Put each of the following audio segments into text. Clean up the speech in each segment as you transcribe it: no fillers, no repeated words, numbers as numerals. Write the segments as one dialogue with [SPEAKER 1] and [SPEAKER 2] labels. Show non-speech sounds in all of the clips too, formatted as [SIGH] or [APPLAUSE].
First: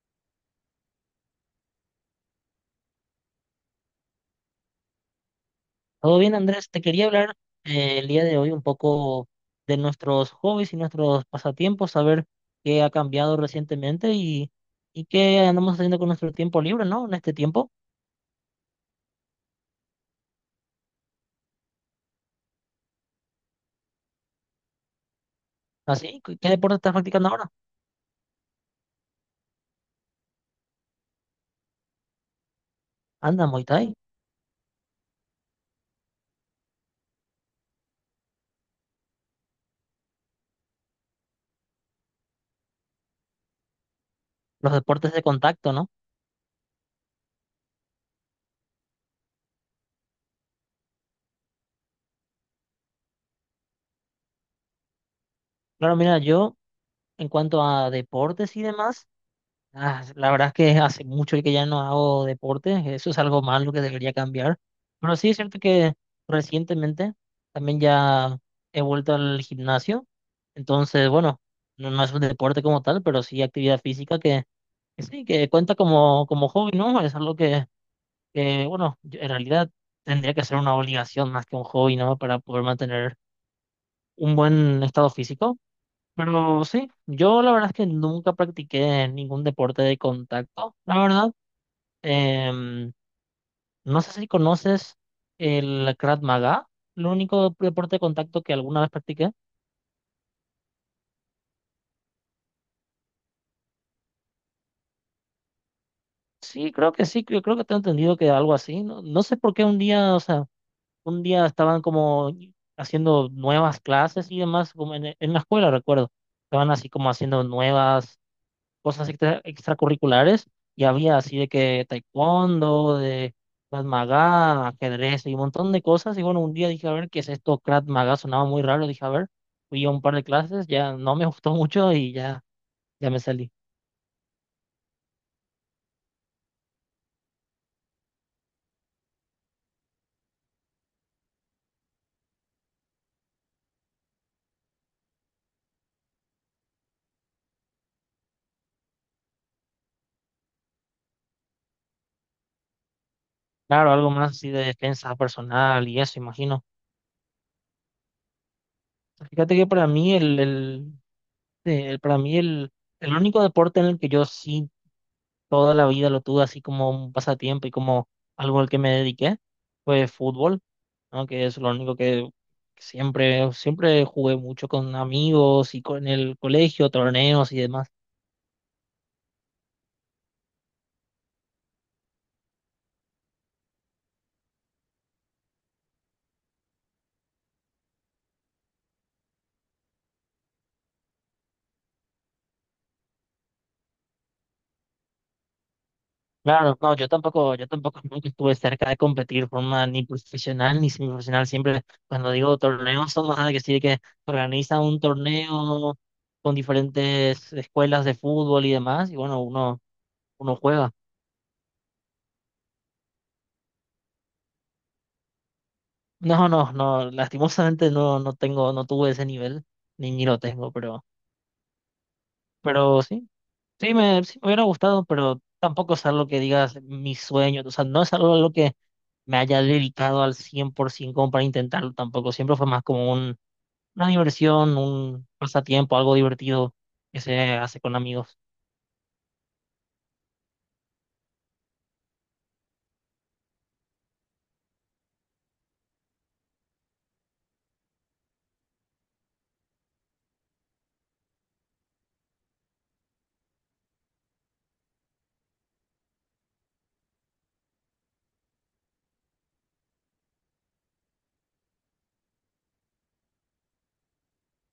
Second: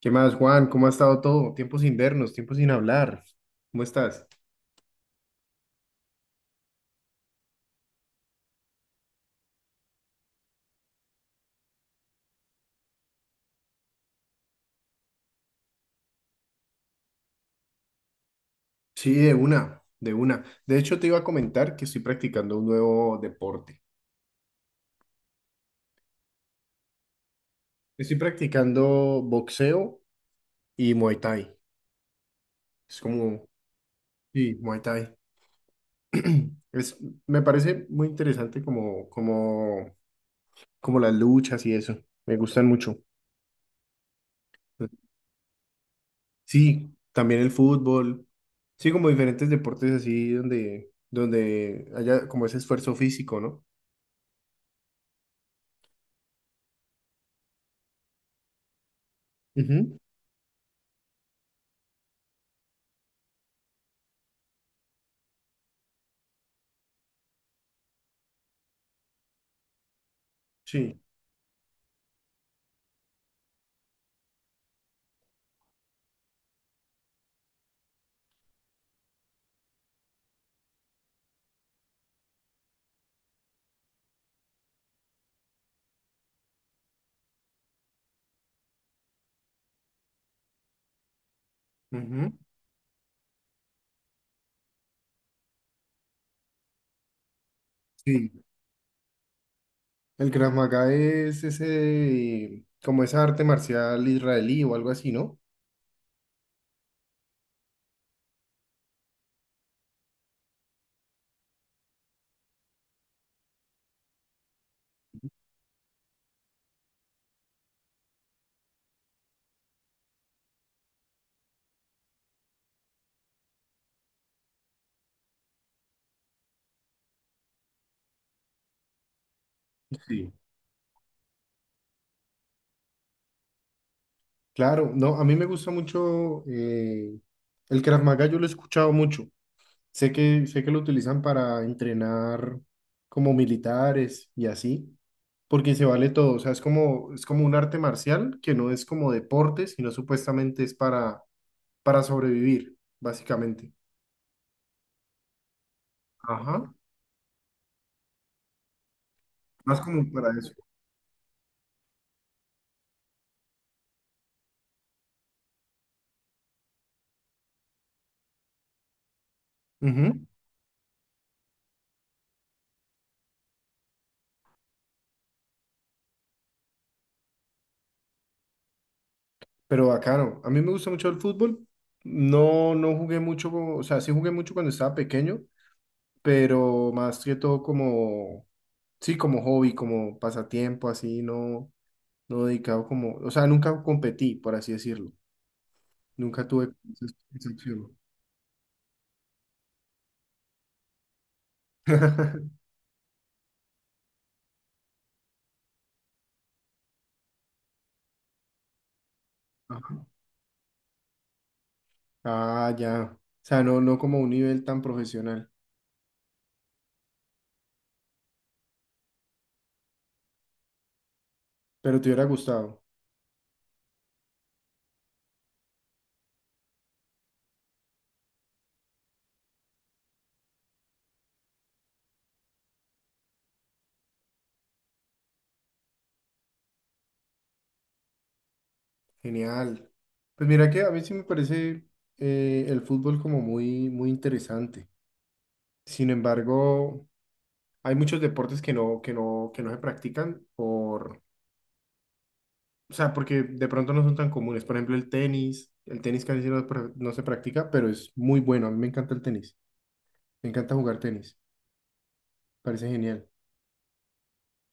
[SPEAKER 1] ¿Qué más, Juan? ¿Cómo ha estado todo? Tiempo sin vernos, tiempo sin hablar. ¿Cómo estás?
[SPEAKER 2] Todo bien, Andrés. Te quería hablar el día de hoy un poco de nuestros hobbies y nuestros pasatiempos, saber qué ha cambiado recientemente y qué andamos haciendo con nuestro tiempo libre, ¿no? En este tiempo.
[SPEAKER 1] Sí, de una. De hecho, te iba a comentar que estoy practicando un nuevo deporte.
[SPEAKER 2] Así, ¿qué deporte estás practicando ahora?
[SPEAKER 1] Estoy practicando boxeo y Muay Thai. Es
[SPEAKER 2] Anda,
[SPEAKER 1] como,
[SPEAKER 2] Muay Thai.
[SPEAKER 1] sí, Muay Thai. Es, Me parece muy interesante como las luchas y eso. Me gustan mucho.
[SPEAKER 2] Los deportes de contacto, ¿no?
[SPEAKER 1] Sí, también el fútbol. Sí, como diferentes deportes así donde haya como ese esfuerzo físico, ¿no?
[SPEAKER 2] Claro, mira, yo en cuanto a deportes y demás.
[SPEAKER 1] Ujú.
[SPEAKER 2] Ah, la verdad es que hace mucho que ya no hago deporte, eso es algo malo que debería cambiar. Pero sí es cierto que recientemente también ya he vuelto al gimnasio,
[SPEAKER 1] Sí.
[SPEAKER 2] entonces bueno, no es un deporte como tal, pero sí actividad física que sí, que cuenta como, como hobby, ¿no? Es algo bueno, en realidad tendría que ser una obligación más que un hobby, ¿no? Para poder mantener un buen estado físico. Pero sí, yo la verdad es que nunca practiqué ningún deporte de contacto, la verdad.
[SPEAKER 1] Ujú.
[SPEAKER 2] Em, no sé si conoces el Krav Maga, el único deporte de contacto
[SPEAKER 1] Sí,
[SPEAKER 2] que alguna vez practiqué.
[SPEAKER 1] el Krav Maga es ese, como esa arte marcial israelí o algo así, ¿no?
[SPEAKER 2] Sí, creo que sí, yo creo que tengo entendido que algo así. No, no sé por qué un día, o sea, un día estaban como haciendo nuevas clases y demás, como en la escuela, recuerdo. Estaban así como haciendo nuevas cosas extracurriculares y había así de que taekwondo, de Krav Maga, ajedrez y un montón de cosas. Y bueno, un día dije, a ver, ¿qué es esto? Krav Maga sonaba muy raro, dije, a ver, fui a un par de
[SPEAKER 1] Sí.
[SPEAKER 2] clases, ya no me [LAUGHS] gustó mucho y ya, ya me salí.
[SPEAKER 1] Claro, no, a mí me gusta mucho el Krav Maga, yo lo he escuchado mucho. Sé que lo utilizan para entrenar como militares y así, porque se vale todo. O sea, es como un arte marcial que no es como deporte, sino supuestamente es para sobrevivir, básicamente.
[SPEAKER 2] Claro, algo más así de defensa personal y eso, imagino.
[SPEAKER 1] Ajá.
[SPEAKER 2] Fíjate que
[SPEAKER 1] Más
[SPEAKER 2] para
[SPEAKER 1] como
[SPEAKER 2] mí
[SPEAKER 1] para eso.
[SPEAKER 2] el- para mí el único deporte en el que yo sí toda la vida lo tuve así como un pasatiempo y como algo al que me dediqué fue fútbol. No, que es lo único que siempre, siempre jugué mucho con amigos y con el colegio, torneos y demás.
[SPEAKER 1] Pero bacano. A mí me gusta mucho el fútbol. No, no jugué mucho, o sea, sí jugué mucho cuando estaba pequeño, pero más que todo sí, como hobby, como pasatiempo, así, no dedicado como, o sea, nunca competí, por así decirlo. Nunca tuve
[SPEAKER 2] Claro, no,
[SPEAKER 1] esa
[SPEAKER 2] yo
[SPEAKER 1] esa
[SPEAKER 2] tampoco, yo
[SPEAKER 1] opción.
[SPEAKER 2] tampoco [LAUGHS] nunca estuve cerca de competir de forma ni profesional ni semiprofesional. Siempre cuando digo
[SPEAKER 1] [LAUGHS]
[SPEAKER 2] torneos son más de que sí, que organiza un torneo con diferentes escuelas de fútbol y demás, y bueno, uno,
[SPEAKER 1] Ajá.
[SPEAKER 2] uno juega.
[SPEAKER 1] Ah, ya. O sea, no, no como un nivel tan profesional,
[SPEAKER 2] No, no, no, lastimosamente no tuve ese nivel, ni lo tengo,
[SPEAKER 1] pero te hubiera gustado.
[SPEAKER 2] pero sí. Sí me hubiera gustado, pero tampoco es algo que digas mi sueño. O sea, no es algo a lo que me haya dedicado al 100% como para intentarlo tampoco. Siempre fue más como un, una diversión, un pasatiempo, algo divertido que se hace con amigos.
[SPEAKER 1] Genial. Pues mira que a mí sí me parece el fútbol como muy interesante. Sin embargo, hay muchos deportes que no se practican por, o sea, porque de pronto no son tan comunes. Por ejemplo, el tenis casi no, pra- no se practica, pero es muy bueno. A mí me encanta el tenis. Me encanta jugar tenis. Parece genial.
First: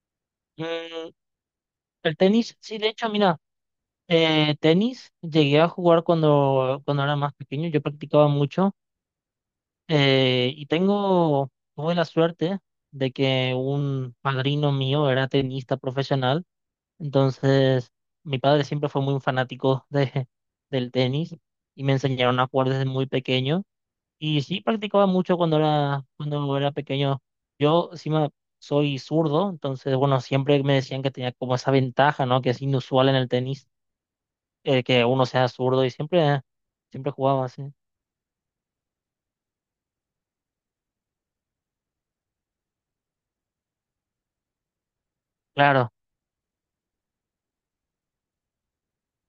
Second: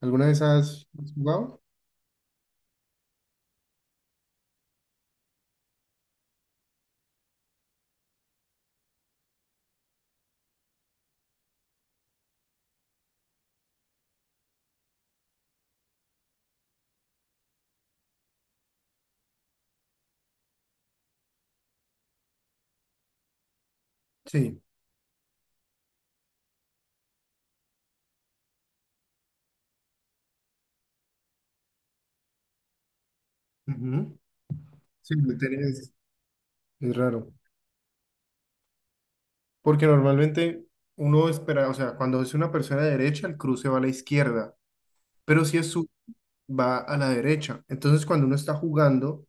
[SPEAKER 1] ¿Alguna de esas
[SPEAKER 2] Mm,
[SPEAKER 1] has jugado?
[SPEAKER 2] el tenis, sí, de hecho, mira, tenis llegué a jugar cuando, cuando era más pequeño. Yo practicaba mucho y tengo, tuve la suerte de que un padrino mío era tenista profesional. Entonces, mi padre siempre fue muy fanático del tenis y me enseñaron a jugar desde muy pequeño. Y sí
[SPEAKER 1] Sí.
[SPEAKER 2] practicaba mucho cuando era pequeño. Yo encima soy zurdo, entonces, bueno, siempre me decían que tenía como esa ventaja, ¿no? Que es inusual en el tenis,
[SPEAKER 1] Ujú.
[SPEAKER 2] que
[SPEAKER 1] Sí,
[SPEAKER 2] uno
[SPEAKER 1] el
[SPEAKER 2] sea
[SPEAKER 1] tenis
[SPEAKER 2] zurdo y siempre,
[SPEAKER 1] es
[SPEAKER 2] siempre
[SPEAKER 1] raro.
[SPEAKER 2] jugaba así.
[SPEAKER 1] Porque normalmente uno espera, o sea, cuando es una persona de derecha, el cruce va a la izquierda. Pero si es su
[SPEAKER 2] Claro,
[SPEAKER 1] va a la derecha. Entonces, cuando uno está jugando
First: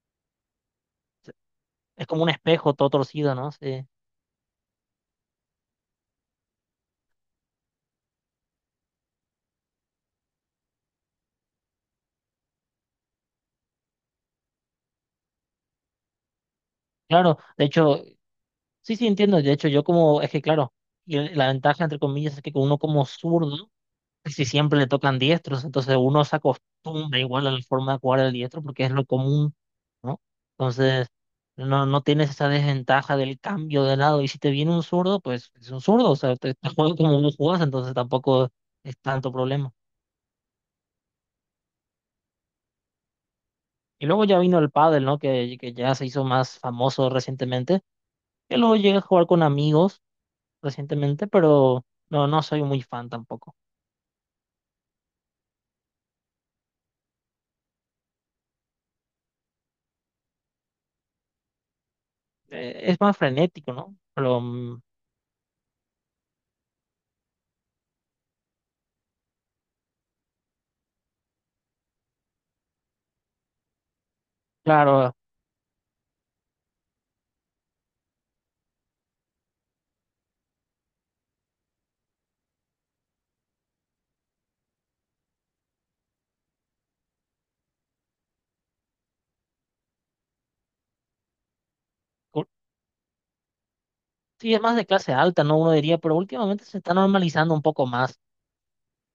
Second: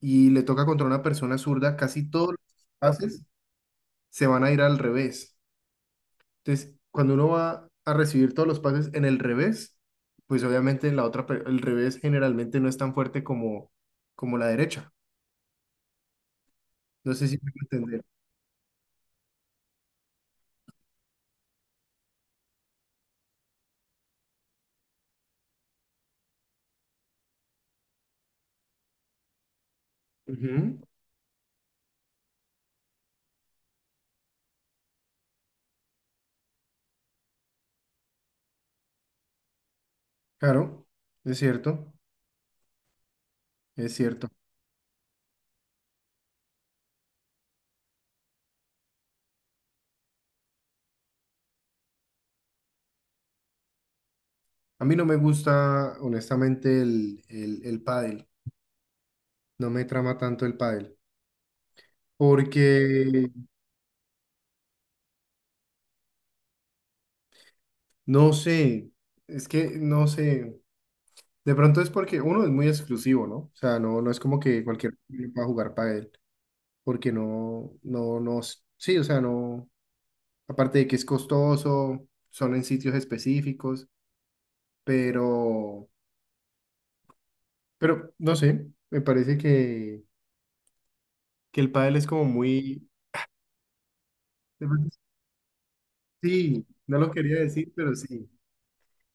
[SPEAKER 1] y le toca contra una persona zurda,
[SPEAKER 2] es
[SPEAKER 1] casi
[SPEAKER 2] como un
[SPEAKER 1] todos los
[SPEAKER 2] espejo todo
[SPEAKER 1] pases
[SPEAKER 2] torcido, ¿no? Sí.
[SPEAKER 1] se van a ir al revés. Entonces, cuando uno va a recibir todos los pases en el revés, pues obviamente el revés generalmente no es tan fuerte como la derecha. No sé si
[SPEAKER 2] Claro,
[SPEAKER 1] me voy
[SPEAKER 2] de
[SPEAKER 1] a
[SPEAKER 2] hecho,
[SPEAKER 1] entender.
[SPEAKER 2] sí, sí entiendo. De hecho, yo como, es que claro, y la ventaja, entre comillas, es que uno como zurdo si siempre le tocan diestros, entonces uno se acostumbra igual a la forma de jugar el diestro porque es lo común, ¿no?
[SPEAKER 1] Ujú.
[SPEAKER 2] Entonces, no, no tienes esa desventaja del cambio de lado. Y si te viene un zurdo, pues es un zurdo, o sea, te juega como vos jugás, entonces tampoco es tanto problema.
[SPEAKER 1] Claro, es cierto, es
[SPEAKER 2] Y luego
[SPEAKER 1] cierto.
[SPEAKER 2] ya vino el pádel, ¿no? Que ya se hizo más famoso recientemente. Yo luego llegué a jugar con amigos recientemente, pero no, no soy muy fan tampoco.
[SPEAKER 1] A mí no me gusta, honestamente, el pádel. No me trama tanto el pádel. Porque
[SPEAKER 2] Es más frenético, ¿no? Pero mm,
[SPEAKER 1] no sé, es que no sé. De pronto es porque uno es muy exclusivo, ¿no? O sea, no, no es como que cualquier
[SPEAKER 2] claro.
[SPEAKER 1] niño pueda jugar pádel, porque no, no, no, s- sí, o sea, no, aparte de que es costoso, son en sitios específicos, pero, pero no sé, me parece que el pádel es como muy,
[SPEAKER 2] Sí, es
[SPEAKER 1] de
[SPEAKER 2] más de
[SPEAKER 1] pronto es-
[SPEAKER 2] clase alta, ¿no? Uno diría, pero últimamente
[SPEAKER 1] sí,
[SPEAKER 2] se está
[SPEAKER 1] no lo quería
[SPEAKER 2] normalizando un
[SPEAKER 1] decir,
[SPEAKER 2] poco
[SPEAKER 1] pero
[SPEAKER 2] más.
[SPEAKER 1] sí,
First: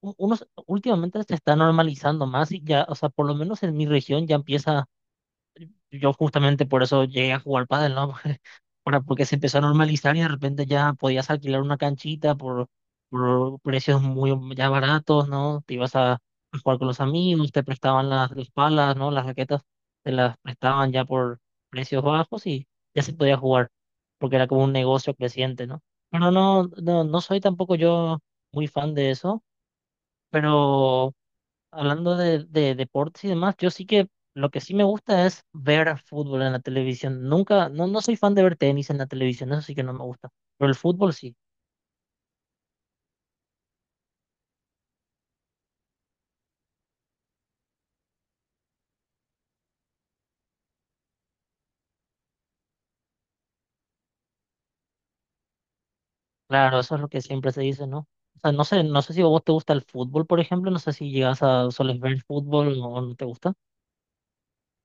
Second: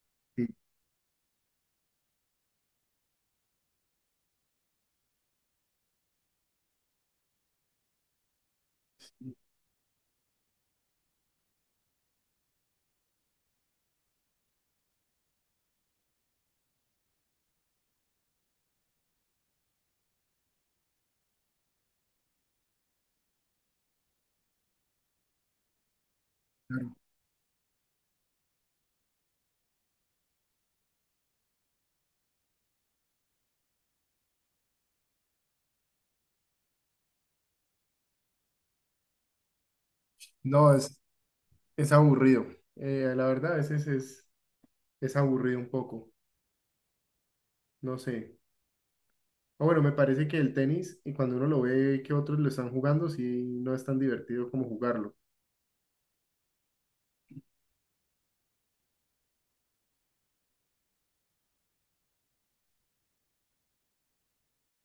[SPEAKER 1] sí,
[SPEAKER 2] Últimamente se está normalizando más y ya, o sea, por lo menos en mi región ya empieza, yo justamente por eso llegué a jugar pádel, ¿no? Ahora, porque se empezó a normalizar y de repente ya podías alquilar una canchita por precios muy ya baratos, ¿no? Te ibas a jugar con los amigos, te prestaban las palas, ¿no? Las raquetas te las prestaban ya por precios bajos y ya se podía jugar, porque era como un negocio creciente, ¿no? Pero
[SPEAKER 1] claro.
[SPEAKER 2] no soy tampoco yo muy fan de eso, pero hablando de deportes y demás, yo sí que lo que sí me gusta es ver fútbol en la televisión. Nunca, no, no soy fan de ver tenis en la televisión, eso sí que no me gusta. Pero
[SPEAKER 1] No,
[SPEAKER 2] el fútbol sí,
[SPEAKER 1] es aburrido. Eh, la verdad, a veces es aburrido un poco, no sé. Ah, bueno, me parece que el tenis, y cuando uno lo ve que otros lo están jugando, sí, no es tan divertido como jugarlo.
[SPEAKER 2] claro, eso es lo que siempre se dice, ¿no? O sea, no sé, no sé si a vos te gusta el fútbol, por ejemplo, no sé si llegas a, soles ver fútbol o no te gusta.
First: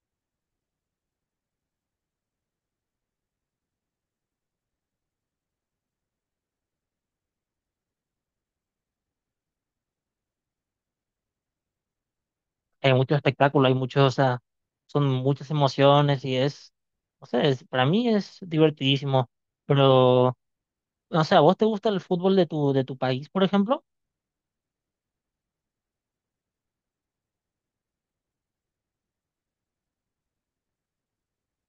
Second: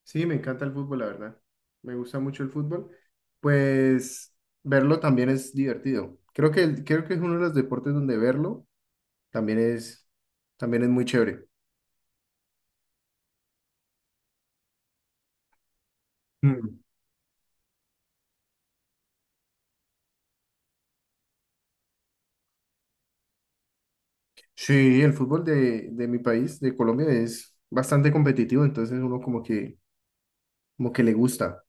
[SPEAKER 1] Sí, me encanta el fútbol, la verdad. Me gusta mucho el fútbol. Pues verlo también es divertido. Creo que, el- creo que es uno de los deportes donde verlo también también es muy chévere.
[SPEAKER 2] Hay mucho espectáculo, hay muchos, o sea, son muchas emociones y es,
[SPEAKER 1] Mm.
[SPEAKER 2] no sé, es- para mí es divertidísimo, pero, no sé, ¿a vos te gusta el fútbol de de tu país, por ejemplo?
[SPEAKER 1] Sí, el fútbol de mi país, de Colombia, es bastante competitivo, entonces uno como que le gusta,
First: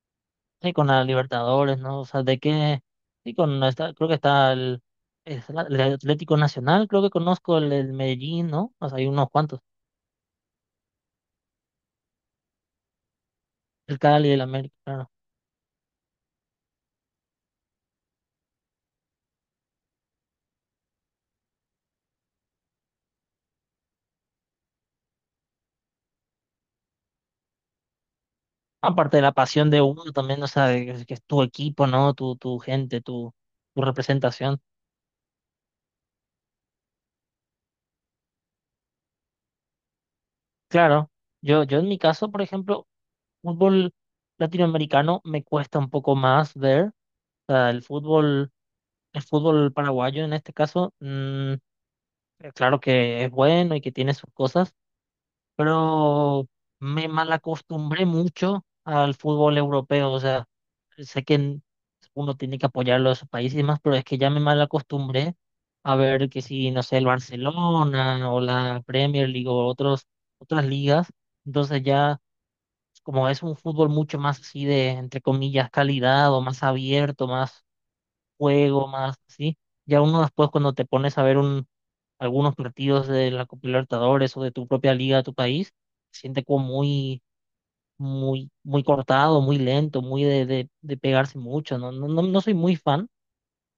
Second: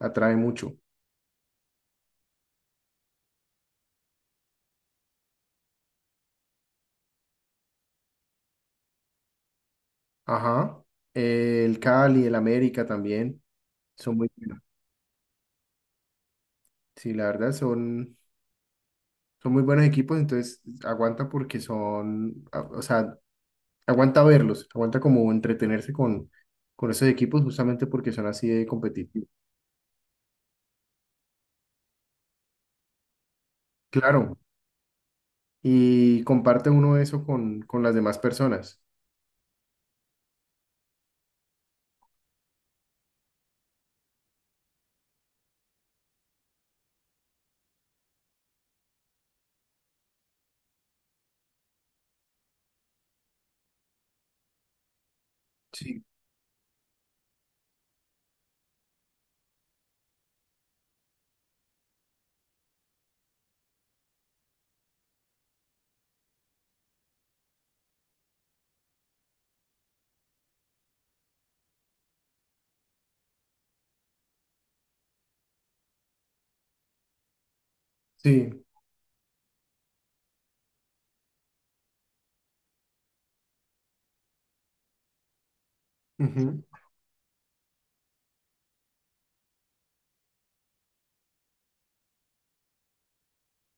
[SPEAKER 1] atrae mucho.
[SPEAKER 2] Sí, con la Libertadores, ¿no? O sea, de qué, sí, con esta, creo que está es el Atlético Nacional, creo que conozco el Medellín, ¿no? O sea, hay unos cuantos,
[SPEAKER 1] Ajá. El Cali, el América también,
[SPEAKER 2] el
[SPEAKER 1] son muy
[SPEAKER 2] Cali, el
[SPEAKER 1] buenos.
[SPEAKER 2] América, claro.
[SPEAKER 1] Sí, la verdad son muy buenos equipos, entonces aguanta porque son, a- o sea, aguanta verlos, aguanta como entretenerse con esos equipos justamente porque son así de
[SPEAKER 2] Aparte de
[SPEAKER 1] competitivos.
[SPEAKER 2] la pasión de uno también, o sea, que es tu equipo, ¿no? Tu gente, tu
[SPEAKER 1] Claro,
[SPEAKER 2] representación.
[SPEAKER 1] y comparte uno eso con las demás personas.
[SPEAKER 2] Claro, yo en mi caso, por ejemplo, fútbol latinoamericano me cuesta un poco más ver, o sea, el fútbol paraguayo en este caso, mm, claro que es bueno y que tiene sus cosas,
[SPEAKER 1] Sí.
[SPEAKER 2] pero me malacostumbré mucho al fútbol europeo. O sea, sé que uno tiene que apoyarlo a esos países y demás, pero es que ya me malacostumbré a ver que si, no sé, el Barcelona o la Premier League o otras ligas. Entonces ya, como es un fútbol mucho más así de, entre comillas, calidad o más abierto, más
[SPEAKER 1] Sí,
[SPEAKER 2] juego, más así, ya uno después cuando te pones a ver un algunos partidos de la Copa Libertadores o de tu propia liga de tu país, se siente
[SPEAKER 1] ujú,
[SPEAKER 2] como muy, muy, muy cortado, muy lento, muy de pegarse mucho. No, no, no, no soy muy fan,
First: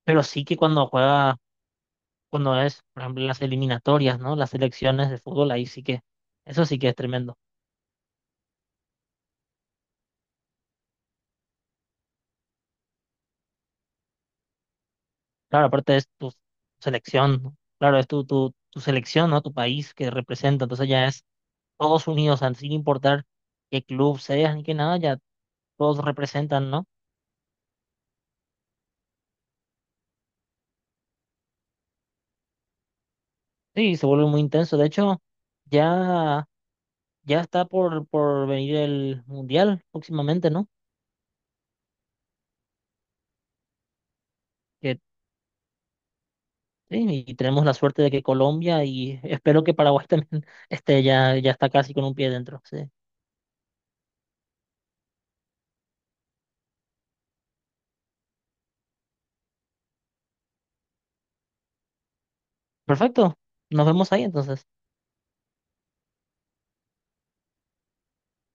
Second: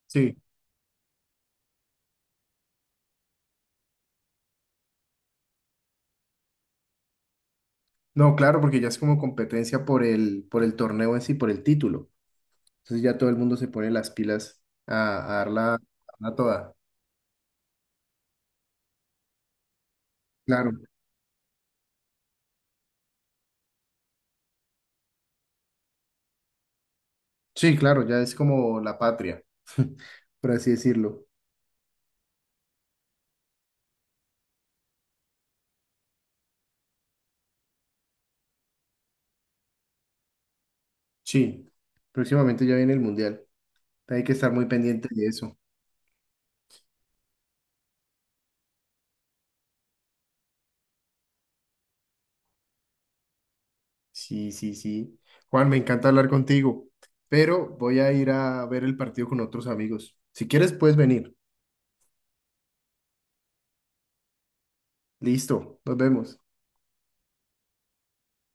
[SPEAKER 2] pero
[SPEAKER 1] sí.
[SPEAKER 2] sí que cuando juega, cuando es, por ejemplo, las eliminatorias, ¿no? Las selecciones de fútbol, ahí sí que, eso sí que es tremendo.
[SPEAKER 1] No, claro, porque ya es como competencia por por el torneo en sí, por el título. Entonces ya todo el mundo se pone las pilas
[SPEAKER 2] Claro,
[SPEAKER 1] a
[SPEAKER 2] aparte es tu
[SPEAKER 1] darla toda.
[SPEAKER 2] selección, ¿no? Claro, es tu selección, ¿no? Tu país que representa,
[SPEAKER 1] Claro.
[SPEAKER 2] entonces ya es todos unidos, sin importar qué club seas ni qué nada, ya todos representan, ¿no?
[SPEAKER 1] Sí, claro, ya es como la patria, [LAUGHS] por así decirlo.
[SPEAKER 2] Sí, se vuelve muy intenso. De hecho, ya, ya está por venir el Mundial próximamente, ¿no?
[SPEAKER 1] Sí, próximamente ya viene el mundial. Hay que estar muy
[SPEAKER 2] Que,
[SPEAKER 1] pendiente de eso.
[SPEAKER 2] sí, y tenemos la suerte de que Colombia y [LAUGHS] espero que Paraguay [LAUGHS] también esté ya, ya está casi con un pie dentro. Sí.
[SPEAKER 1] Sí, sí, sí. Juan, me encanta hablar contigo, pero voy a ir a ver el partido con otros amigos. Si quieres, puedes venir.
[SPEAKER 2] Perfecto. Nos vemos ahí entonces.
[SPEAKER 1] Listo, nos vemos.